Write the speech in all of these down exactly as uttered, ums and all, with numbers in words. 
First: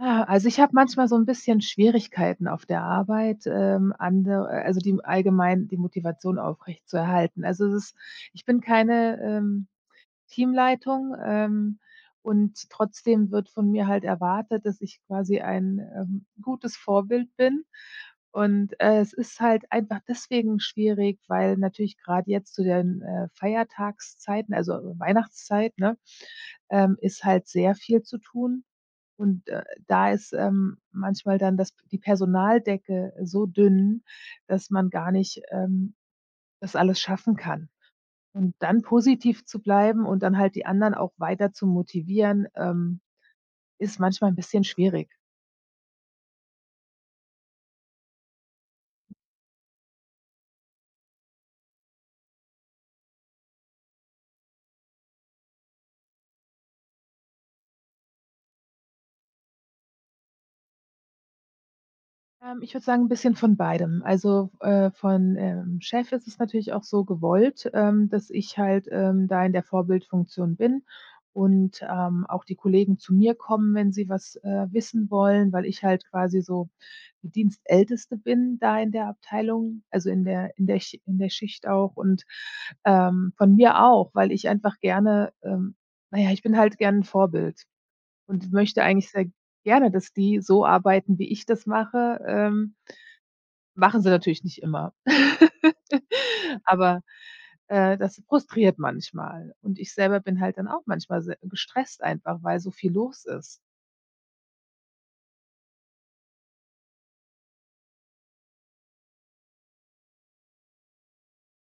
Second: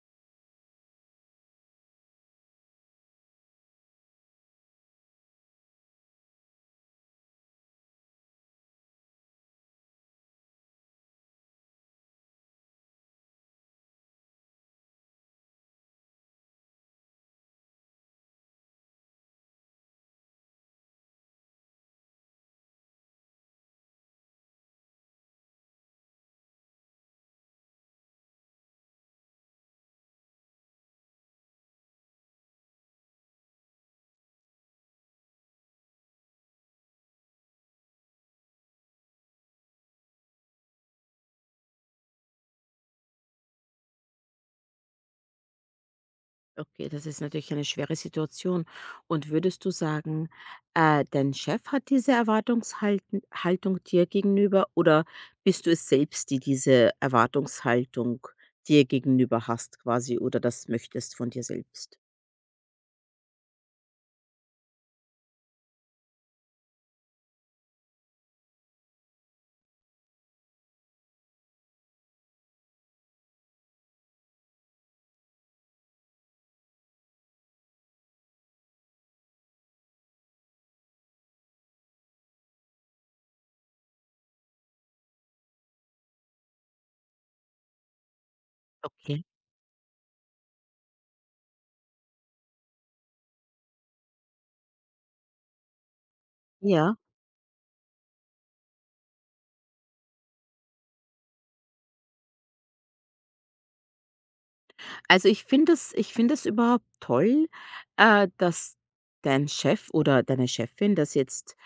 Ah, also ich habe manchmal so ein bisschen Schwierigkeiten auf der Arbeit, ähm, andere äh, also die allgemein die Motivation aufrechtzuerhalten. Also es ist ich bin keine, ähm Teamleitung, ähm, und trotzdem wird von mir halt erwartet, dass ich quasi ein, ähm, gutes Vorbild bin. Und, äh, es ist halt einfach deswegen schwierig, weil natürlich gerade jetzt zu den, äh, Feiertagszeiten, also äh, Weihnachtszeit, ne, ähm, ist halt sehr viel zu tun. Und, äh, da ist, ähm, manchmal dann das die Personaldecke so dünn, dass man gar nicht, ähm, das alles schaffen kann. Und dann positiv zu bleiben und dann halt die anderen auch weiter zu motivieren, ähm, ist manchmal ein bisschen schwierig. Okay, das ist natürlich eine schwere Situation. Und würdest du sagen, äh, dein Chef hat diese Erwartungshaltung Haltung dir gegenüber oder bist du es selbst, die diese Erwartungshaltung dir gegenüber hast, quasi, oder das möchtest von dir selbst? Ähm, ich würde sagen, ein bisschen von beidem. Also, äh, von, ähm, Chef ist es natürlich auch so gewollt, ähm, dass ich halt, ähm, da in der Vorbildfunktion bin und, ähm, auch die Kollegen zu mir kommen, wenn sie was, äh, wissen wollen, weil ich halt quasi so die Dienstälteste bin da in der Abteilung, also in der in der Sch in der Schicht auch und, ähm, von mir auch, weil ich einfach gerne, ähm na ja, ich bin halt gern 'n Vorbild. Und möchte eigentlich sehr Okay. gerne, dass die so arbeiten, wie ich das mache. Ähm, machen sie natürlich nicht immer. Ja. Aber, äh, das frustriert manchmal. Und ich selber bin halt dann auch manchmal se gestresst einfach, weil so viel los ist. Also, ich finde es ich finde es überhaupt toll, äh, dass dein Chef oder deine Chefin das jetzt,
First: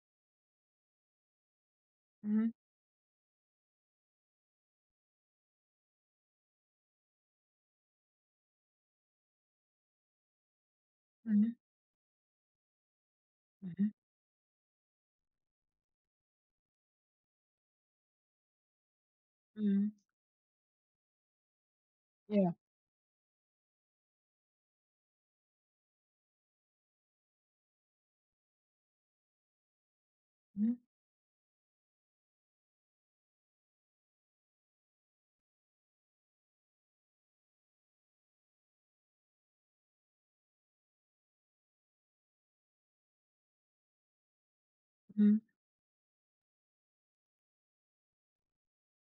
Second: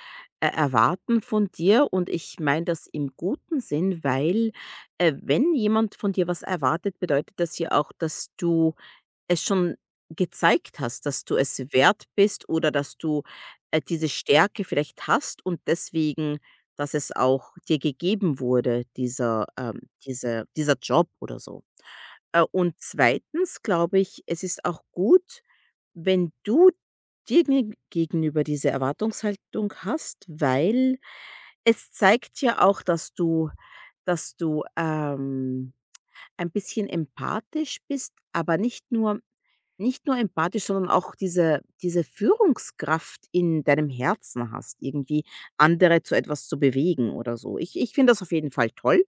äh, erwarten von dir, und ich Mhm, meine das im guten Sinn, weil, äh, wenn jemand von dir was erwartet, bedeutet das ja auch, dass du es schon gezeigt hast, dass du mhm, es wert bist oder dass du, äh, mhm, diese Stärke vielleicht hast und deswegen, dass es auch dir gegeben wurde, dieser ähm, mhm, diese dieser Job oder so. Äh, ja, und zweitens glaube ich, es ist auch gut, wenn du dir geg gegenüber diese Erwartungshaltung hast, mhm, weil es zeigt ja auch, dass du dass du, ähm, ein bisschen empathisch bist, aber nicht nur nicht nur empathisch, sondern auch diese diese Führungskraft in deinem Herzen hast, irgendwie mhm, andere zu etwas zu bewegen oder so. Ich ich finde das auf jeden Fall toll,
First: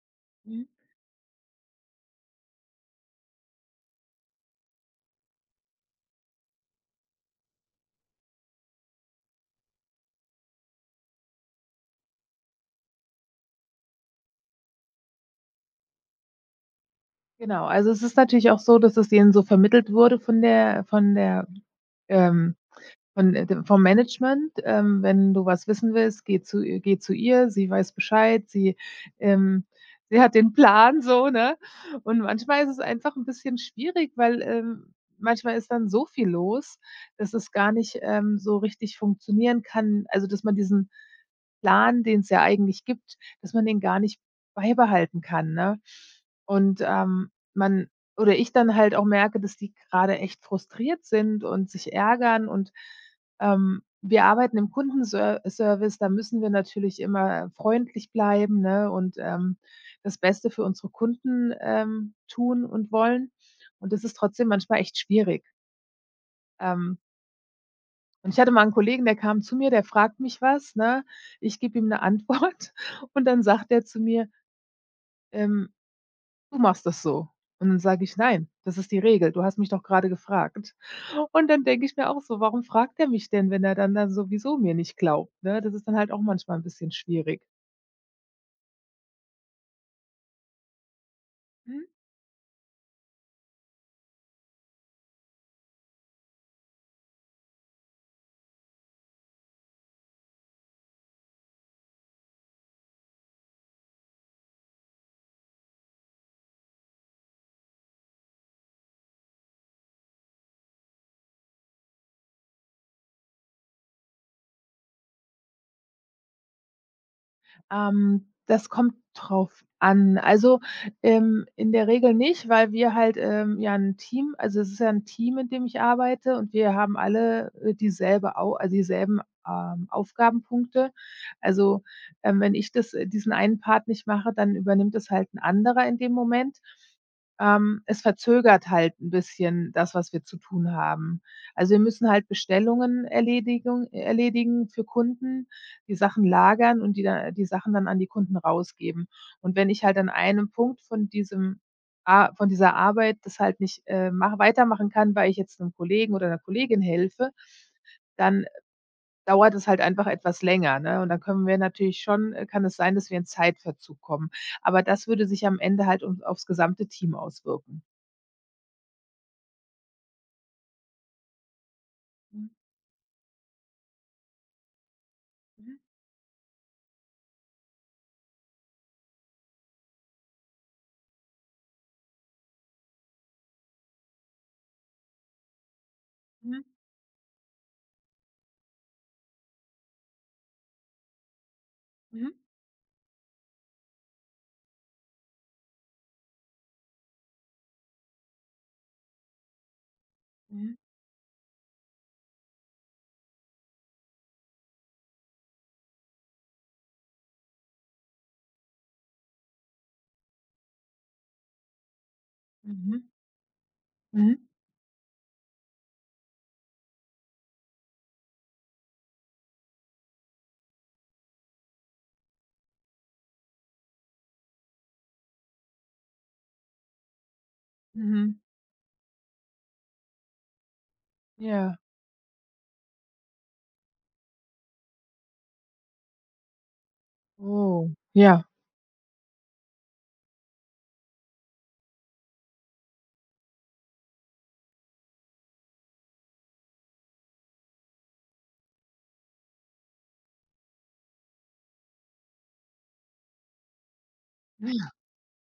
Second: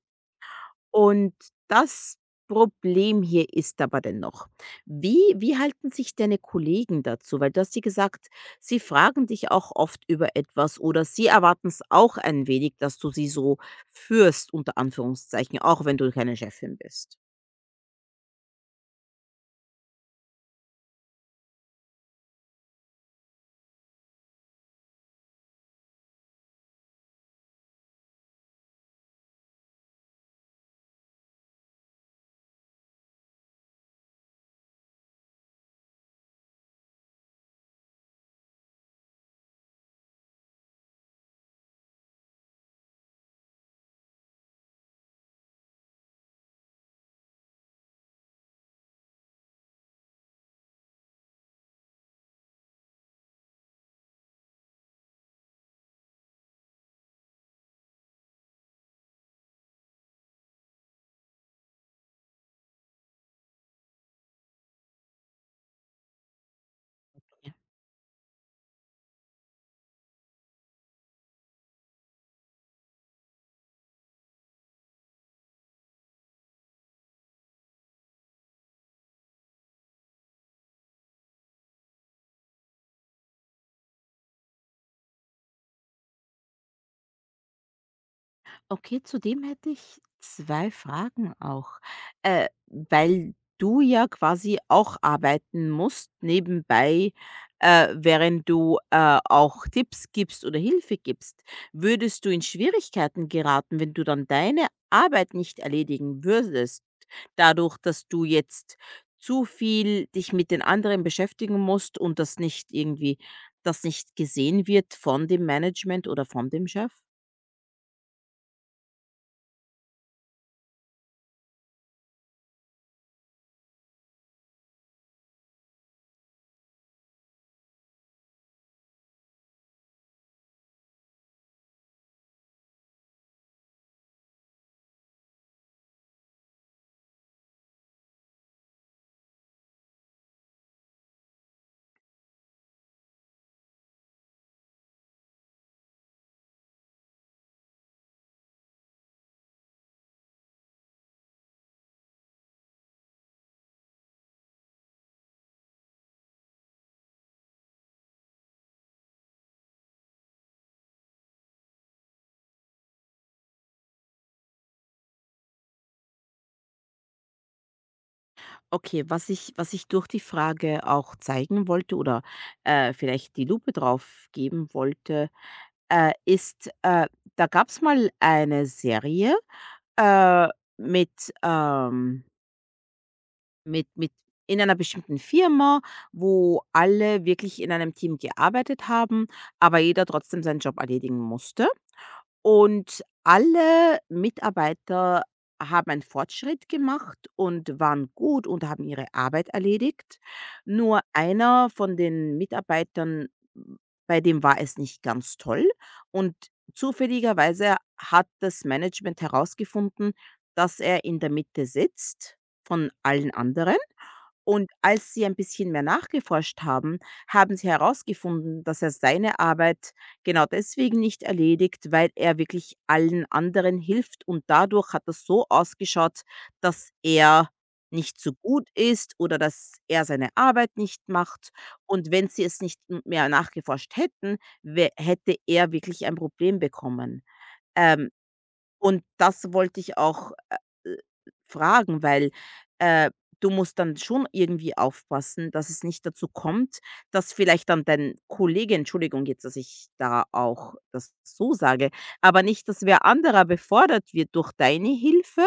mhm, und das Problem hier ist aber dennoch: Wie wie halten sich deine Kollegen dazu? Weil du hast ja gesagt, sie fragen dich auch oft über etwas oder sie erwarten es auch ein wenig, dass du sie so „führst“, unter Anführungszeichen, auch wenn du keine Chefin bist. Genau, also es ist natürlich auch so, dass es denen so vermittelt wurde von der von der, ähm Von, äh, dem vom Management, ähm, wenn du was wissen willst, geh zu i geh zu ihr, sie weiß Bescheid, sie, ähm sie hat den Plan so, ne? Und manchmal ist es einfach ein bisschen schwierig, weil, ähm, manchmal ist dann so viel los, dass es gar nicht, ähm, so richtig funktionieren kann also, dass man diesen Plan, den es ja eigentlich gibt, dass man den gar nicht beibehalten kann, ne? Und, ähm, man oder ich dann halt auch merke, dass die gerade echt frustriert sind und sich ärgern und, ähm, wir arbeiten im Kundenser Service, da müssen wir natürlich immer freundlich bleiben, ne, und, ähm, das Beste für unsere Kunden, ähm, tun und wollen. Und das ist trotzdem manchmal echt schwierig. Ähm und ich hatte mal 'n Kollegen, der kam zu mir, der fragt mich was, ne? Ich gebe ihm 'ne Antwort und dann sagt er zu mir: „Ähm, du machst das so.“ Und dann sage ich: „Nein, das ist die Regel. Du hast mich doch grade gefragt.“ Und dann denke ich mir auch so: „Warum fragt er mich denn, wenn er dann dann sowieso mir nicht glaubt“, ne? Das ist dann halt auch manchmal 'n bisschen schwierig. Okay, zudem hätte ich zwei Fragen auch. Mhm. Äh, weil du ja quasi auch arbeiten musst nebenbei, äh, während du, äh, auch Tipps gibst oder Hilfe gibst. Würdest du in Schwierigkeiten geraten, wenn du dann deine Arbeit nicht erledigen würdest, dadurch, dass du jetzt zu viel dich mit den anderen beschäftigen musst und das nicht irgendwie das nicht gesehen wird von dem Management oder von dem Chef? Ähm, das kommt drauf an. Also, ähm, in der Regel nicht, weil wir halt, ähm, ja ein Team also, es ist ja ein Team, in dem ich arbeite und wir haben alle, äh, dieselbe Au also, dieselben, ähm, Aufgabenpunkte. Also, ähm, wenn ich das äh, diesen einen Part nicht mache, dann übernimmt es halt ein anderer in dem Moment. Ähm, es verzögert halt ein bisschen das, was wir zu tun haben. Also, wir müssen halt Bestellungen erledigung erledigen für Kunden die Sachen lagern und die da die Sachen dann an die Kunden rausgeben. Und wenn ich halt an einem Punkt von diesem a von dieser Arbeit das halt nicht, äh, mach weitermachen kann, weil ich jetzt 'nem Kollegen oder 'ner Kollegin helfe, dann dauert es halt einfach etwas länger, ne? Und dann können wir natürlich schon äh, kann es sein, dass wir in Zeitverzug kommen. Aber das würde sich am Ende halt um aufs gesamte Team auswirken. Okay, was ich was ich durch die Frage auch zeigen wollte oder, Mhm, äh, vielleicht die Lupe drauf geben wollte, äh, ist, äh, da gab es mal eine Serie, äh, mit, ähm mit mit in einer bestimmten Firma, mhm, wo alle wirklich in einem Team gearbeitet haben, aber jeder trotzdem seinen Job erledigen musste. mhm, Und alle Mitarbeiter haben einen Fortschritt gemacht und waren gut und haben ihre Arbeit erledigt. mhm, Nur einer von den Mitarbeitern, m, bei dem war es nicht ganz toll. Und zufälligerweise hat das Management herausgefunden, dass er in der Mitte sitzt mhm, von mhm, allen anderen. mhm, Und als sie ein bisschen mehr nachgeforscht haben, haben sie herausgefunden, dass er seine Arbeit genau deswegen nicht erledigt, weil er wirklich allen anderen hilft. Und dadurch hat das so ausgeschaut, dass er nicht so mhm. gut ist oder dass er seine Arbeit nicht macht. Ja. Und wenn sie es nicht m- mehr nachgeforscht hätten, wä- hätte er wirklich ein Problem bekommen. Oh, Ähm, ja. und das wollte ich auch, äh, äh, fragen, weil, äh, du musst dann schon irgendwie aufpassen, dass es nicht dazu kommt, dass vielleicht dann dein Kollege, Entschuldigung jetzt, dass ich da auch das so sage, aber nicht, dass wer anderer befördert wird durch deine Hilfe,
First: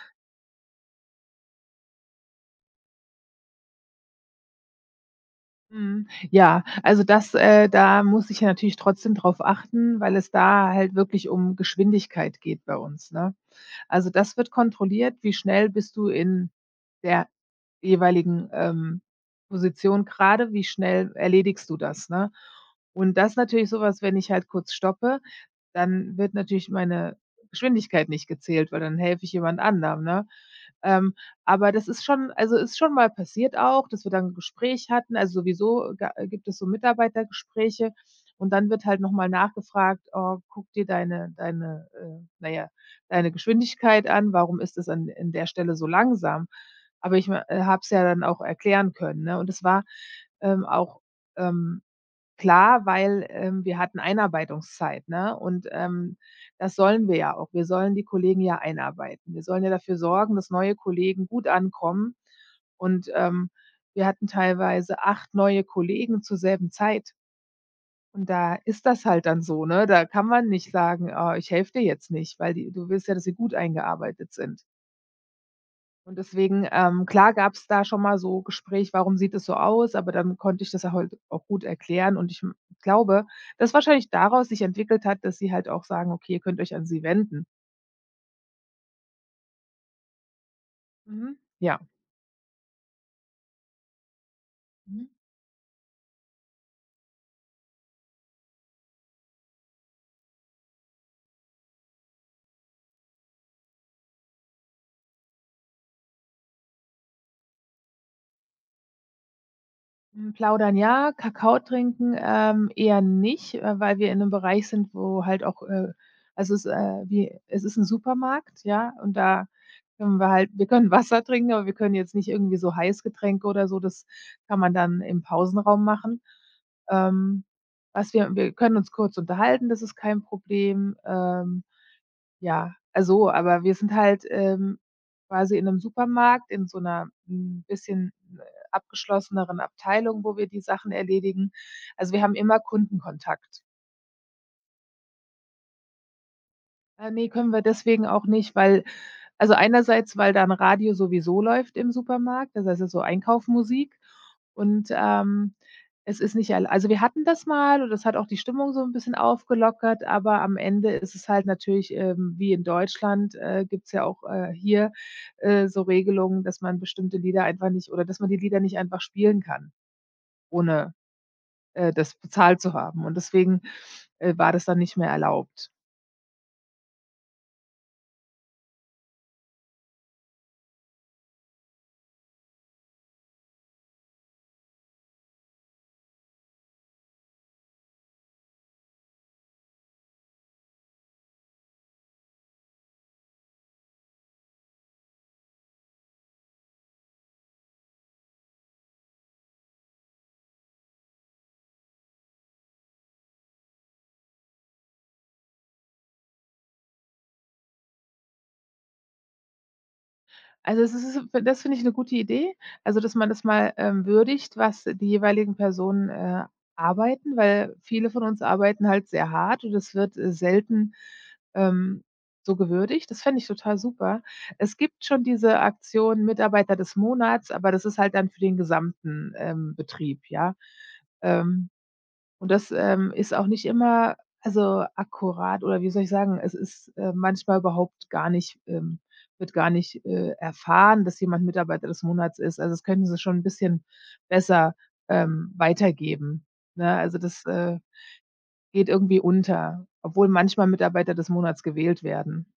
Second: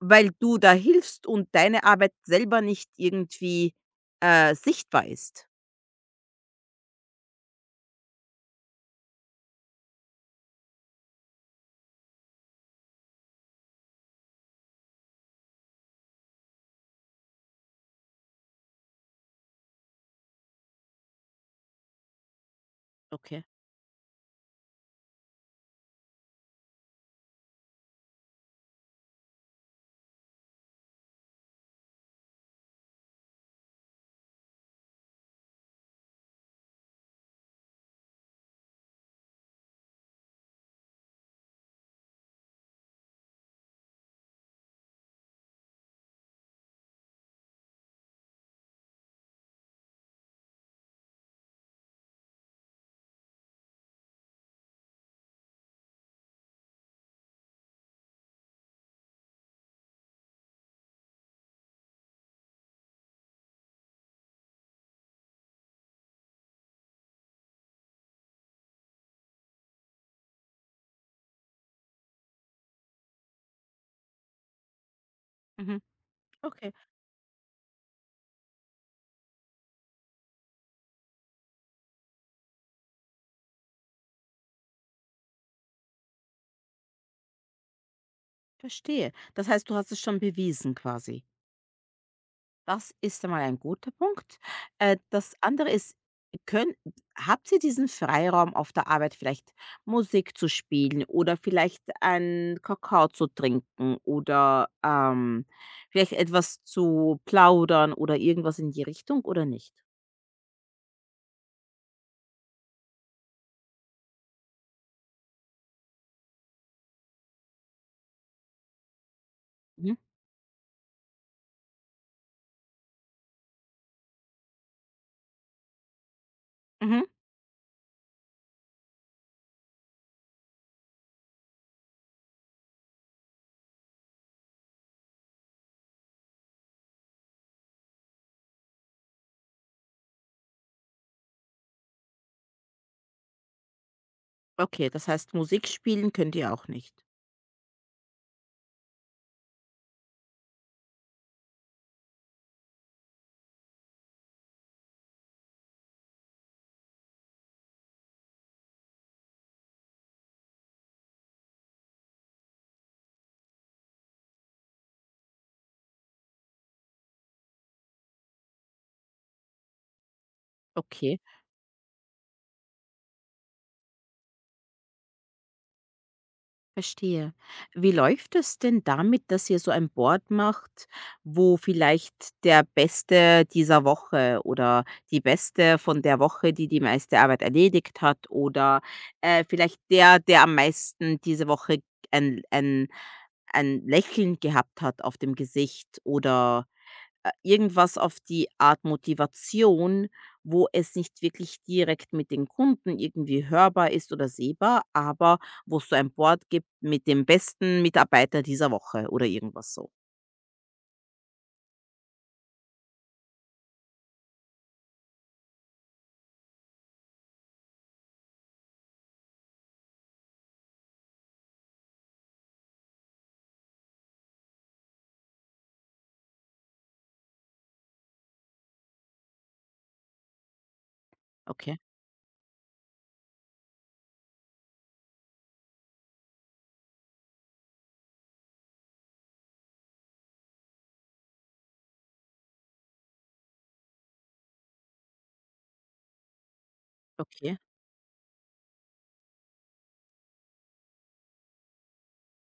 weil du da hilfst und deine Arbeit selber nicht irgendwie, äh, sichtbar ist. Mhm. Ja, also das äh, da muss ich ja natürlich trotzdem drauf achten, weil es da halt wirklich um Geschwindigkeit geht bei uns, ne? Also, das wird kontrolliert, wie schnell bist du in der jeweiligen, ähm, Position gerade wie schnell erledigst du das, ne? Und das ist Okay. natürlich sowas wenn ich halt kurz stoppe, dann wird natürlich meine Geschwindigkeit nicht gezählt, weil dann helfe ich jemand anderem, ne? Ähm, aber das ist schon also, ist schon mal passiert auch, dass wir dann 'n Gespräch hatten. Also, sowieso ga äh, gibt es so Mitarbeitergespräche und dann wird halt noch mal nachgefragt: „Oh, guck dir deine deine, äh na ja, deine Geschwindigkeit an. Warum ist das an in der Stelle so langsam?“ aber ich, äh, habe es ja dann auch erklären können, ne? Und es war, ähm, auch, ähm, klar, weil, ähm, wir hatten Einarbeitungszeit, ne? Und, ähm, das sollen wir ja auch. Wir sollen die Kollegen ja einarbeiten. Wir sollen ja dafür sorgen, dass neue Kollegen gut ankommen. Und, ähm, wir hatten teilweise acht neue Kollegen zur selben Zeit. Und da ist das halt dann so, ne? Da kann man nicht sagen: „Ah, ich helfe dir jetzt nicht“, weil die du willst ja, dass sie gut eingearbeitet sind. Mhm. Und deswegen, Okay, ähm, klar gab es da schon mal so Gespräch: „Warum sieht es so aus?“ Aber dann konnte ich das ja halt auch gut erklären und ich m glaube, dass wahrscheinlich daraus sich entwickelt hat, dass sie halt auch sagen: „Okay, ihr könnt euch an sie wenden.“ verstehe. Das heißt, du hast es schon bewiesen, quasi? Mhm. Ja. Das ist einmal ein guter Punkt. Äh, das andere ist, könn habt ihr diesen Freiraum auf der Arbeit, vielleicht Musik zu spielen oder vielleicht einen Kakao zu trinken oder, ähm, vielleicht etwas zu plaudern oder irgendwas in die Richtung, oder nicht? Hm, plaudern ja, Kakao trinken, ähm, eher nicht, äh, weil wir in 'nem Bereich sind, wo halt auch, äh also, es, äh, wie es ist 'n Supermarkt, ja, und da Mhm, können wir halt wir können Wasser trinken, aber wir können jetzt nicht irgendwie so Heißgetränke oder so, das kann man dann im Pausenraum machen. mhm. Ähm, was wir wir können uns kurz unterhalten, das ist kein Problem, ähm ja, also, aber wir sind halt, ähm, quasi in 'nem Supermarkt in so 'ner 'n bisschen, äh, abgeschlosseneren Abteilung, wo wir die Sachen erledigen. Also, wir haben immer Kundenkontakt. Okay, das heißt, Musik spielen könnt ihr auch nicht. Äh, ne, können wir deswegen auch nicht, weil also einerseits, weil da 'n Radio sowieso läuft im Supermarkt, also das heißt, es ist so Einkaufmusik und, ähm, es ist nicht erl also wir hatten das mal und das hat auch die Stimmung so 'n bisschen aufgelockert, aber am Ende ist es halt natürlich, ähm, wie in Deutschland, äh, gibt's ja auch, äh, hier, äh, so Regelungen, dass man bestimmte Lieder einfach nicht oder dass man die Lieder nicht einfach spielen kann, ohne, Okay. äh, das bezahlt zu haben und deswegen, äh, war das dann nicht mehr erlaubt. Verstehe. Wie läuft es denn damit, dass ihr so ein Board macht, wo vielleicht der Beste dieser Woche oder die Beste von der Woche, die die meiste Arbeit erledigt hat oder, äh, vielleicht der, der am meisten diese Woche ein ein ein Lächeln gehabt hat auf dem Gesicht oder, äh, irgendwas auf die Art Motivation, wo es nicht wirklich direkt mit den Kunden irgendwie hörbar ist oder sehbar, aber wo es so ein Board gibt mit dem besten Mitarbeiter dieser Woche oder irgendwas so. Also, es ist das finde ich eine gute Idee, also, dass man das mal, ähm, würdigt, was die jeweiligen Personen, äh, arbeiten, weil viele von uns arbeiten halt sehr hart und das wird, äh, selten, ähm, so gewürdigt. Das fände ich total super. Es gibt schon diese Aktion Mitarbeiter des Monats, aber das ist halt dann für den gesamten, ähm, Betrieb, ja. Ähm Okay, und das, ähm, ist auch nicht immer, also, akkurat oder wie soll ich sagen, es ist, äh, manchmal überhaupt gar nicht, ähm wird gar nicht, äh, erfahren, dass jemand Mitarbeiter des Monats ist. Also, das könnten sie schon ein bisschen besser, ähm, weitergeben, ne? Also, das, okay, äh, geht irgendwie unter, obwohl manchmal Mitarbeiter des Monats gewählt werden.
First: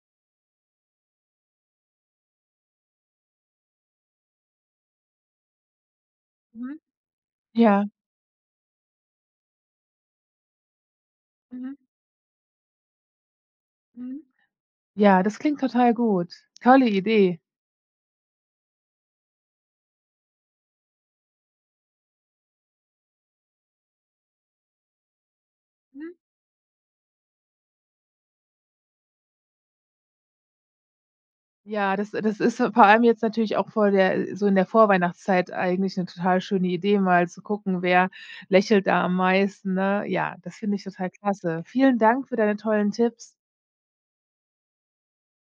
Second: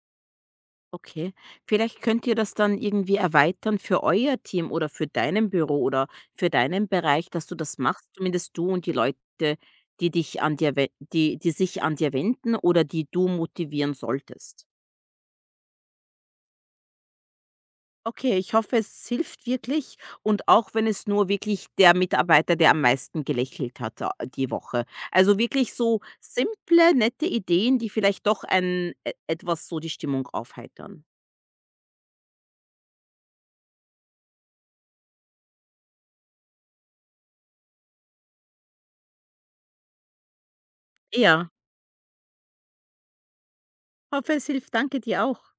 okay. Vielleicht könnt ihr das dann irgendwie erweitern für euer Team oder für deinem Büro oder für Mhm. deinen Bereich, dass du das Ja. machst, zumindest du und die Leute, die dich an dir we die die Mhm. sich an dir wenden oder die du motivieren Mhm. solltest. Ja, das klingt total gut. Tolle Idee. Okay, ich hoffe, es hilft wirklich, und auch wenn es nur wirklich der Mitarbeiter, der am meisten gelächelt hat, äh, die Woche. Also wirklich so simple, nette Ideen, die vielleicht doch ein e etwas so die Stimmung aufheitern. Ja, das das ist vor allem jetzt natürlich auch vor der so in der Vorweihnachtszeit eigentlich 'ne total schöne Idee, mal zu gucken, wer lächelt da am meisten, ne? Ja, das finde ich total Ja, klasse. Vielen Dank für deine tollen Tipps. hoffe, es hilft. Danke dir auch.